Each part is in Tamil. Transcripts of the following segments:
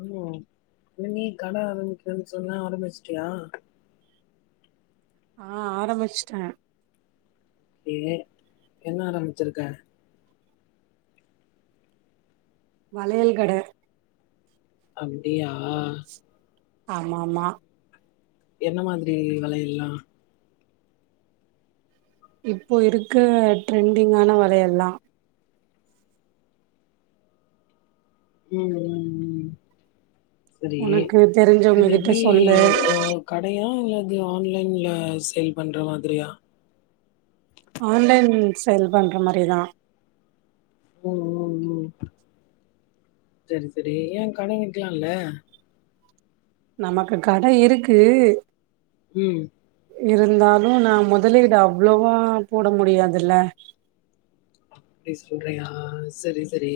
ம் இ நீ கடை ஆரம்பிக்கணோன்னு சொன்ன ஆரம்பிச்சுட்டியா ஆஹ் ஆரம்பிச்ட்டே தே என்ன ஆரம்பிச்ருக்கே வளையல்கட அப்டியா ஆமா ஆமா என்ன மாதிரி வளையல்லா இப்போ இருக்க ட்ரெண்டிங்கான வளையல்லா உம் உம் உம் செரி உனக்கு தெரிஞ்சவங்க இது கிட்ட எப்டி சொல்லு ஓ கடையா இல்ல அது ஆன்லைன்ல சேல் பண்ற மாதிரியா ஆன்லைன் சேல் பண்ற மாதிரி தா உம் உம் உம் செரி செரி ஏ கட வெக்கலால நமக்கு கட இருக்கு உம் இருந்தாலு நா மொதலீடு அவளோவா போட முடியாதுல அப்டி சொல்றியா செரி செரி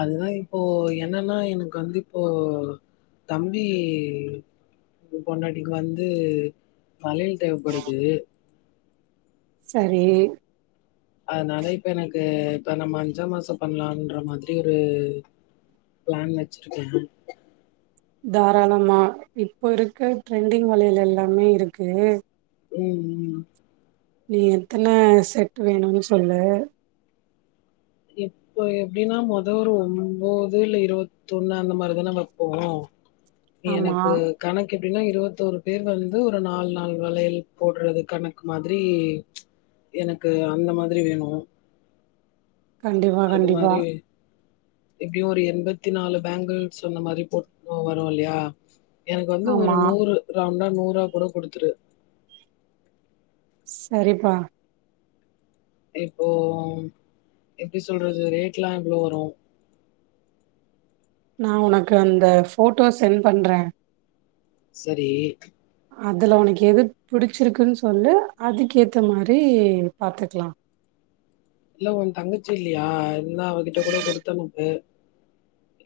அதுதா இப்போ என்னன்னா எனக்கு வந்து இப்போ தம்பி பொண்டாட்டிக்கு வந்து வளையல் தேவப்படுது சரி அதனால இப்ப எனக்கு இப்ப நம்ப அஞ்சாம் மாசோ பண்ணலாம்ன்ற மாதிரி ஒரு பிளான் வெச்சுருக்கே தாராளமா இப்போ இருக்க ட்ரெண்டிங் வளையல் எல்லாமே இருக்கு ம் ம் நீ எத்தன செட் வேணும்னு சொல்லு எப்ப எப்டீன்னா மொத ஒரு ஒம்போது இல்ல இருவத்தொண்ணு அந்த மாரிதானே வெப்போ ஆமா எனக்கு கணக்கு எப்டின்னா இருவத்தோரு பேர் வந்து ஒரு நாலு நால் வளையல் போடுறது கணக்கு மாதிரி எனக்கு அந்த மாதிரி வேணு கண்டிப்பா அது கண்டிப்பா மாரி எப்டியு ஒரு எண்பத்தி நாலு பேங்கிள்ஸ் சொன்ன மாதிரி போட்டு போக வரும் இல்லையா எனக்கு வந்து ஒரு ஆமா நூறு ரவுண்டா நூறா கூட குடுத்துரு செரிப்பா இப்போ எப்டி சொல்றது ரேட்லா எவ்ளோ வரும் நா உனக்கு அந்த ஃபோட்டோஸ் சென்ட் பண்றே செரி அதுல உனக்கு எது புடிச்சிருக்குன்னு சொல்லு அதுக்கேத்த மாரி பாத்துக்லா இல்ல உ தங்கச்சு இல்லயா இருந்தா அவகிட்ட கூட குடுத்தனுப்பு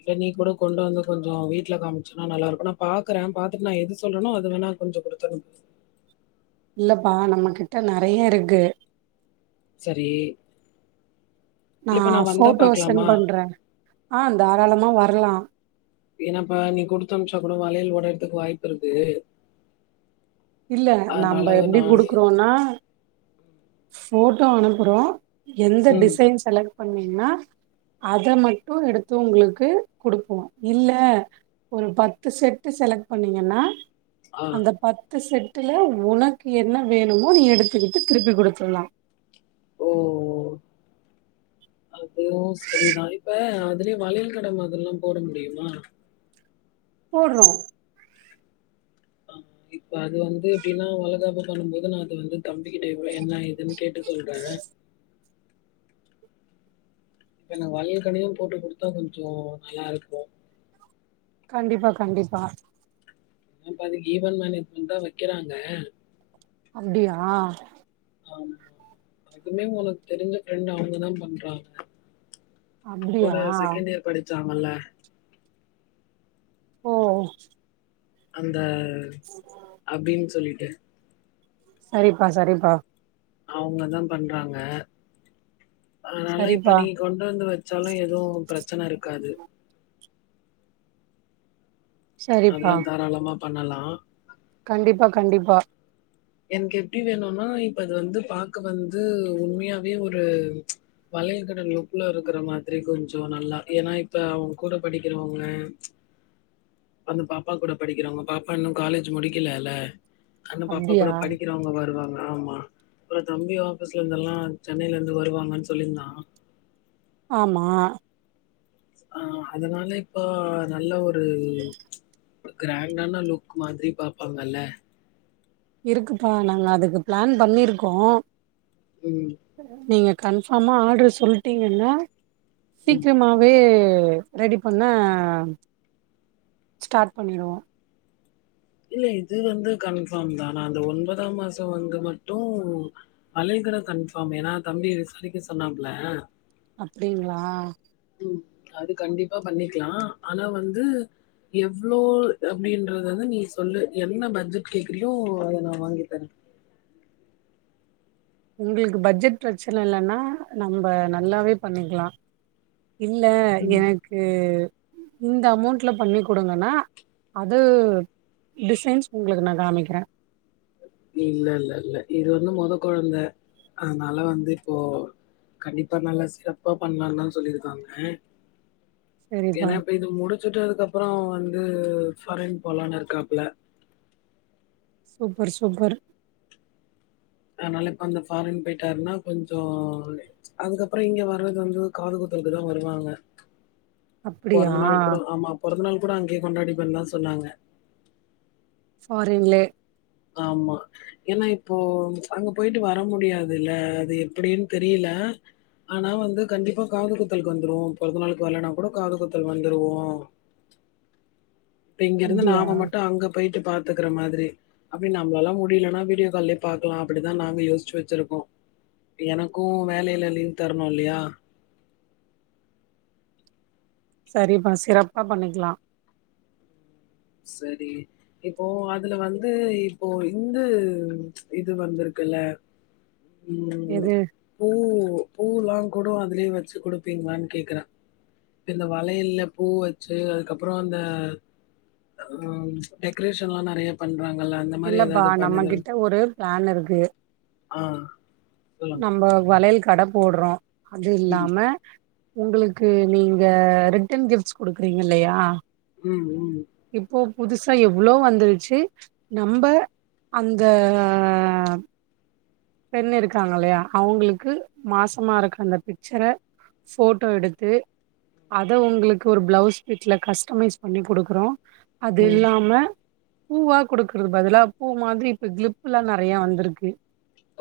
இல்ல நீ கூட கொண்டு வந்து கொஞ்சோ வீட்ல காமிச்சன்னா நல்லா இருக்கும் நா பாக்கறே பாத்துட்டு நா எது சொல்றேனோ அது வேணா கொஞ்சோ குடுத்தனுப்பு இல்லப்பா நம்ம கிட்ட நெறையா இருக்குது செரி நா ஃபோட்டோ சென்ட் பாக்கலாமா பண்றே ஆ தாராளமா வரலா வேணாம்ப்பா நீ குடுத்து அனுப்புச்சா கூட வளையல் ஒடயறதுக்கு கூட வாய்ப்பு இருக்கு இல்ல அதனால நம்ப எப்டி நானு குடுக்குறோனா போஃட்டோ அனுப்புறோ எந்த ம் டிசைன் செலக்ட் பண்ணீங்ன்னா அத மட்டு எடுத்து உங்களுக்கு குடுப்போ இல்ல ஒரு பத்து செட்டு செலக்ட் பண்ணீங்கன்னா ஆ அந்த பத்து செட்டுல உனக்கு என்ன வேணுமோ நீ எடுத்துக்கிட்டு திருப்பி குடுத்துரலா ஓ அதுவு சரிதா இப்ப அதுலயே வளையல் கட மாதிரிலாம் போட முடியுமா போடுறோ இப்ப அது வந்து எப்டின்னா வளகாப்பு பண்ணும் போது நா அத வந்து தம்பிக்கிட்ட எவ்ளோ என்னா எதுன்னு கேட்டு சொல்றே இப்ப எனக்கு வளையல் கடையு போட்டு குடுத்தா கொஞ்சோ நல்லா இருக்கு கண்டிப்பா கண்டிப்பா இப்ப அந்த ஈவென்ட் மேனேஜ்மெண்ட் தா வைக்கிறாங்க அப்டியா ஆமா அதுமே உனக்கு தெரிஞ்ச ஃப்ரெண்ட் அவுங்தா பண்றாங்க உண் அப்டியா கூட செகண்ட் இயர் படிச்சாங்கல்ல ஓ அந்த ஆமா அப்டின்னு சொல்லிட்டு சரிப்பா சரிப்பா அவுங்கதா பண்றாங்க அதனால இப்ப சரிப்பா நீங்க கொண்டு வந்து வச்சாலு எதுவு பிரச்சன இருக்காது சரிப்பா அதுல்லா தாராளமா பண்ணலா கண்டிப்பா கண்டிப்பா எனக்கு எப்டி வேணும்னா இப்ப அது வந்து பாக்க வந்து உண்மையாவே ஒரு பழய‌ கட நூப்ல இருக்கிற மாதிரி கொஞ்சோ நல்லா ஏன்னா இப்ப அவுங் கூட படிக்கிறவங்க அந்த பாப்பா கூட படிக்கிறவங்க பாப்பா இன்னு காலேஜ் முடிக்கலல்ல அப்டியா க்கறவங்க வருவாங்க ஆமா அப்புறோ தம்பி ஆபீஸ்ல இருந்துல்லா சென்னையில இருந்து வருவாங்கன்னு சொல்லியிருந்தா ஆமா ஆ அதனால இப்போ நல்ல ஒரு ம்ச் கிராண்டான லுக் மாதிரி பாப்பாங்கல்ல இருக்குப்பா நாங்க அதுக்கு பிளான் பண்ணிருக்கோ ம் நீங்கள் கன்ஃபார்மா ஆர்ட்ரு சொல்லிட்டிங்கன்னா சீக்கிரமாகவே ரெடி பண்ணா ஸ்டார்ட் பண்ணிடுவோ இல்ல இது வந்து கன்ஃபார்ம் தா நா அந்த ஒன்பதாம் மாசம் வந்து மட்டு மளிகை கடை கன்ஃபார்ம் ஏன்னா தம்பி விசாரிக்க சொன்னாப்பல அப்டிங்களா ம் அது கண்டிப்பா பண்ணிக்கலா ஆனா வந்து எவ்வளோ அப்டின்றத வந்து நீ சொல்லு என்ன பட்ஜெட் கேக்குறையோ அத நா வாங்கி தரேன் உங்களுக்கு பட்ஜெட் பிரச்சன இல்லைன்னா நம்ம நல்லாவே பண்ணிக்கலா இல்ல ம். எனக்கு இந்த அமௌண்ட்ல பண்ணி கொடுங்கன்னா அது டிசைன்ஸ் உங்களுக்கு நா காமிக்கிறேன் இல்ல இல்ல இல்ல இது வந்து மெத குழந்தை அதனால வந்து இப்போ கண்டிப்பா நல்லா சிறப்பா பண்ணலான்னு தா சொல்லியிருக்காங்க சரிப்பா ஏன்னா இப்ப இது முடிச்சுட்டதுக்கு அதுக்கு அப்புறோ வந்து ஃபாரின் போலானு இருக்காப்புல சூப்பர் சூப்பர் அதனால இப்ப அந்த ஃபாரின் போயிட்டாருன்னா கொஞ்சோ அதுக்கப்புறோ இங்க வரறது வந்து காது குத்துறதுக்குதா வருவாங்க அப்படியா பொறந்த நாள் கூட ஆமா பொறந்த நாள் கூட அங்கேயே கொண்டாடிபேண்ணு தா சொன்னாங்க ஃபாரின்லே ஆமா ஏன்னா இப்போ அங்க போயிட்டு வர முடியாதுல்ல அது எப்டினு தெரியல ஆனா வந்து கண்டிப்பா காது குத்தலுக்கு வந்துடுவோ பிறந்த நாளுக்கு வரலைன்னா கூட காது குத்தல்க்கு வந்துடுவோ இப்ப இங்கிருந்து அப்டியா நாம மட்டு அங்க போயிட்டு பாத் துக்குற மாதிரி அப்டி நம்மளாலா முடியலைன்னா வீடியோ கால்லயே பாக்கலா அப்டிதா நாங்க யோசிச்சு வச்சிருக்கோ எனக்கு வேலையில லீவ் தரணு இல்லையா செரிப்பா சிறப்பா பண்ணிக்கலா செரி இப்போ அதுல வந்து இப்போ இந்து இது வந்திருக்குல்ல ம் எது பூ பூலா கூட அதுலயே வச்சு குடுப்பீங்களான்னு கேக்குறா இந்த வளையல்ல பூ வச்சு அதுக்கப்புறோ அந்த ம் டெக்ரேஷன்லா நெறைய பண்றாங்கல்ல அந்த மாரி இல்லப்பா ஏதாவது பண்ணி நம்ம தர கிட்ட ஒரு பிளான் இருக்கு ஆ சொல்லுங் நம்ப வளையல் கட போடுறோ அது ம். இல்லாம உங்களுக்கு நீங்க ரிட்டன் கிஃப்ட்ஸ் குடுக்குறீங்க இல்லையா ம் ம் இப்போ புதுசா எவ்ளோ வந்துருச்சு நம்ப அங்க பெண் இரு க்காங்கல்லையா அவுங்களுக்கு மாசமா இருக்க அந்த பிச்சர ஃபோட்டோ எடுத்து அத உங்களுக்கு ஒரு ப்ளவுஸ் பிட்ல கஸ்டமைஸ் பண்ணி குடுக்றோ அது ம். இல்லாம பூவா குடுக்குறதுக் பதிலா பூ மாதிரி இப்ப கிளிப்லா நெறையா வந்திருக்கு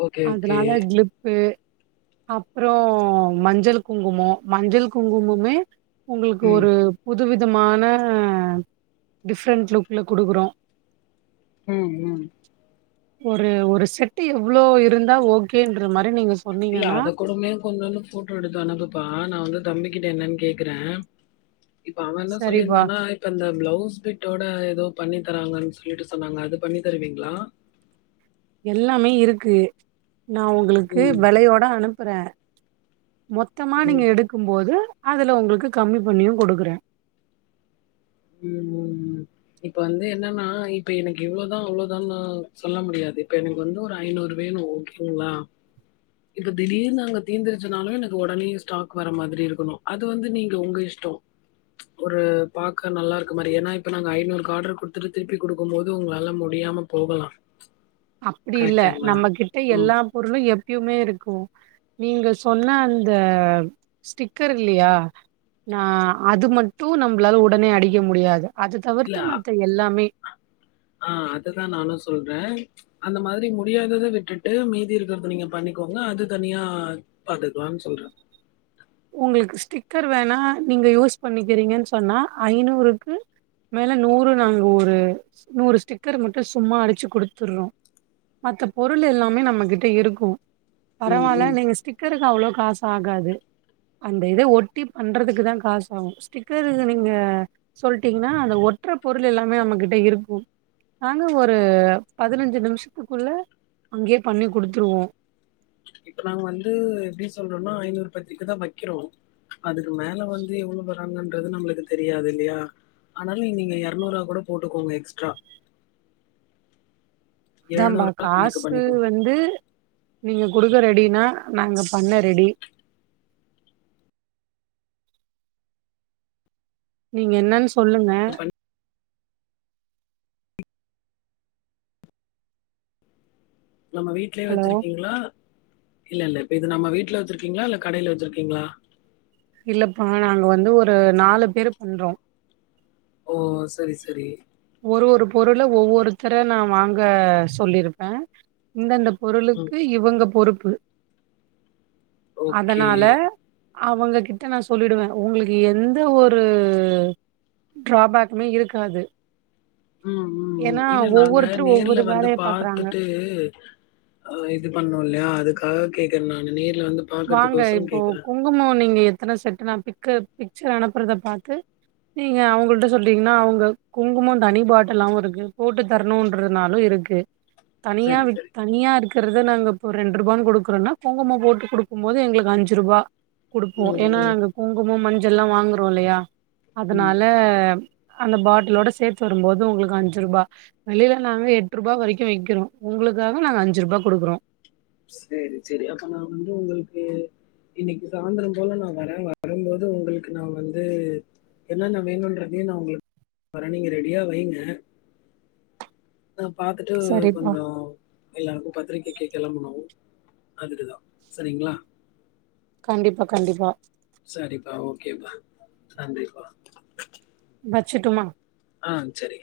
ஓக்கே அதனால க்ளிப்பு அப்றோ மஞ்சள் குங்குமோ மஞ்சள் குங்குமமே உங்ளுக்கு ம். ஒரு புதுவிதமான டிஃப்ரெண்ட் லுக்ல குடுக்றோ ம் ம் ஒரு ஒரு செட்டு எவ்ளோ இருந்தா ஓக்கேன்ற மாரி நீங்க இல்ல சொன்னீங்கன்னா அத கூடமே கொஞ்சோண்டு ஃபோட்டோ எடுத்து அனுப்புபா நா வந்து தம்பிக்கிட்ட என்னன் கேக்றே இப்ப அவே என்ன சரிப்பா சொல்லிருந்தானா இப்ப இந்த பிளவுஸ் பிட்டோட எதோ பண்ணி தராங்கன் சொல்லிட்டு சொன்னாங்க அது பண்ணி தருவீங்ளா எல்லாமே இருக்கு நா உங்களுக்கு ம், வெலையோட அனுப்புறே மொத்தமா ம், நீங்க எடுக்கும் போது அதுல உங்களுக்கு கம்மி பண்ணியு குடுக்குறே ம் ம் ம் இப்ப வந்து என்னன்னா இப்ப எனக்கு இவ்ளோதா அவ்ளோதான்னா சொல்ல முடியாது இப்ப எனக்கு வந்து ஒரு ஐநூறு வேணு ஓக்கேங்ளா இப்ப திடீர்னு அங்க தீந்திருச்சினாலு எனக்கு ஒடனே ஸ்டாக் வர மாதிரி இருக்கணு அது வந்து நீங்க ஒங்க இஷ் டோ ஒரு பா க்க நல்லாருக்க மாரி ஏன்னா இப்ப நாங்க ஐநூறுக்கு ஆர்ட்ருக்கு குடுத்துட்டு திருப்பி குடுக்கும் போது உங்களால முடியாம போகலா அப்டி இல்ல நம்மகிட்ட ம். எல்லா பொருளு எப்யுமே இருக்கு நீங்க சொன்ன அந்த ஸ்டிக்கர் இல்லியா நா அது மட்டு நம்பளால உடனே அடிக்க முடியாது அத இல்ல, தவிர்த்து மத்த எல்லாமே ஆ அதுதா நானு சொல்றே அந்த மாதிரி முடியாதத விட்டுட்டு மீதி இருக்கறத நீங்க பண்ணிக்கோங்க அது தனியா பாத்துக்கலான் சொல்றே உங்ளுக்கு ஸ்டிக்கர் வேணா நீங்க யூஸ் பண்ணிக்கிறீங்கன் சொன்னா ஐநூறுக்கு மேல நூறு நாங்க ஒரு நூறு ஸ்டிக்கர் மட்டு சும்மா அடிச்சு குடுத்துர்றோ மத்த பொருள் எல்லாமே நம்மகிட்ட இருக்கு ம், பரவால்ல ம். நீங்க ஸ்டிக்கருக்கு அவ்ளோ காசு ஆகாது அந்த இது ஒட்டி பண்றதுக்கு தா காசு ஆகு ஸ்டிக்கருக் நீங்க சொல்ட்டீங்னா அந்த ஒட்ற பொருள் எல்லாமே நம்மகிட்ட இருக்கு நாங்க ஒரு பதினஞ்சு நிமிஷத்துக்குள்ள அங்கயே பண்ணி குடுத்துருவோ இப்ப நாங்க வந்து எப்டி சொல்றோன்னா ஐநூறு பத்ரிக்க தா வக்கிறோ அதுக்கு மேல வந்து எவ்ளோ வ ருவாங்கன்றது நம்ளுக்கு தெரியாது இல்லையா ஆனாலு நீங்க எரநூறா கூட போட்டுக்கோங்க எக்ஸ்ட்ரா அதாம்பா கணக்கு காசு பண்ணிக்கோங்க. வந்து நீங்க குடுக்க ரெடினா நாங்க பண்ண ரெடி நீங்க என்னன் சொல்லுங்க இப்ப பண்ணி- நம்ம வீட்லயே ஹலோ வச்சிருக்கீங்ளா இல்லல்ல இப்ப இது நம்ம வீட்ல வச்சிருக்கீங்ளா இல்ல கடைல வச்சிருக்கீங்ளா இல்லப்பா நாங்க வந்து ஒரு நாலு பேரு பண்றோ ஓ செரி செரி ஒரு ஒரு பொருள ஒவ்வொருத்தர நா வாங்க சொல்லிருப்பே இந்தந்த ம். பொருளுக்கு இவங்க பொறுப்பு ஓகே. அதனால அவங்க கிட்ட நா சொல்லிடுவே உங்களுக்கு எந்த ஒரு டிரா பேக்குமே இருக்காது ம் ம் ம் ஏன்னா இல்ல நாங்க ஒவ்வொருத்தரு நேர்ல ஒவ்வொரு வந்து வேலைய பாக்குறாங்க பாத்துட்டு ஆ இது பண்ணோ இல்லையா அதுக்காக கேக்கற நானு நேர்ல வந்து பாக்கறதுக் கொசரோ கேக்கற உங்கமாவ நீங்க எத்தன செட் நா பிக்கு பிக்சர் அனுப்புறத பாத்து நீங்க அவங்கள்ட்ட சொல்றீங்னா அவுங்க குங்குமம் தனி பாட்டலாவு இருக்கு போட்டு தரனுன்றதுனாலு இருக் தனியா சரி வி சரி தனியா இருக்கறத நாங்க இப்ப ரெண்டு ரூபானு குடுக்கறனா குங்கும போட்டு குடுக் கு போது எங்களுக்கு அஞ்சு ரூபா குடுப்போ ம் ஏனா ம் நாங்க குங்குமம் மஞ்சள் எல்லா வாங்கறோ இல்லையா ம் அதனால அந்த பாட்டிலோட சேத்து வருபோது உங்களுக்கு அஞ்சு ரூபா வெளியில நாங்க எட்டு ரூபா வரைக்கு வைக்கிறோ உங்களுக்காக நாங்க அஞ்சு ரூபா குடுக்குறோ சேரி சேரி அப்ப நா வந்து உங்களுக்கு இன்னைக்கு சாந்திரோ போல நா வர வரும்போது உங்களுக்கு நா வந்து என்னன்னா வேனுன்றதையு நா உங்களுக்கு வரே நீங்க ரெடியா வைங்க நா பாத்துட்டு சரிப்பா. கொஞ்சோ எல்லாருக்கு பத்திரிகைக்கு கெளம்பனு அதுக்குதா சரிங்ளா கண்டிப்பா கண்டிப்பா சரிப்பா ஓகேப்பா நன்றிப்பா வச்சுர்ட்டுமா ஆ செரி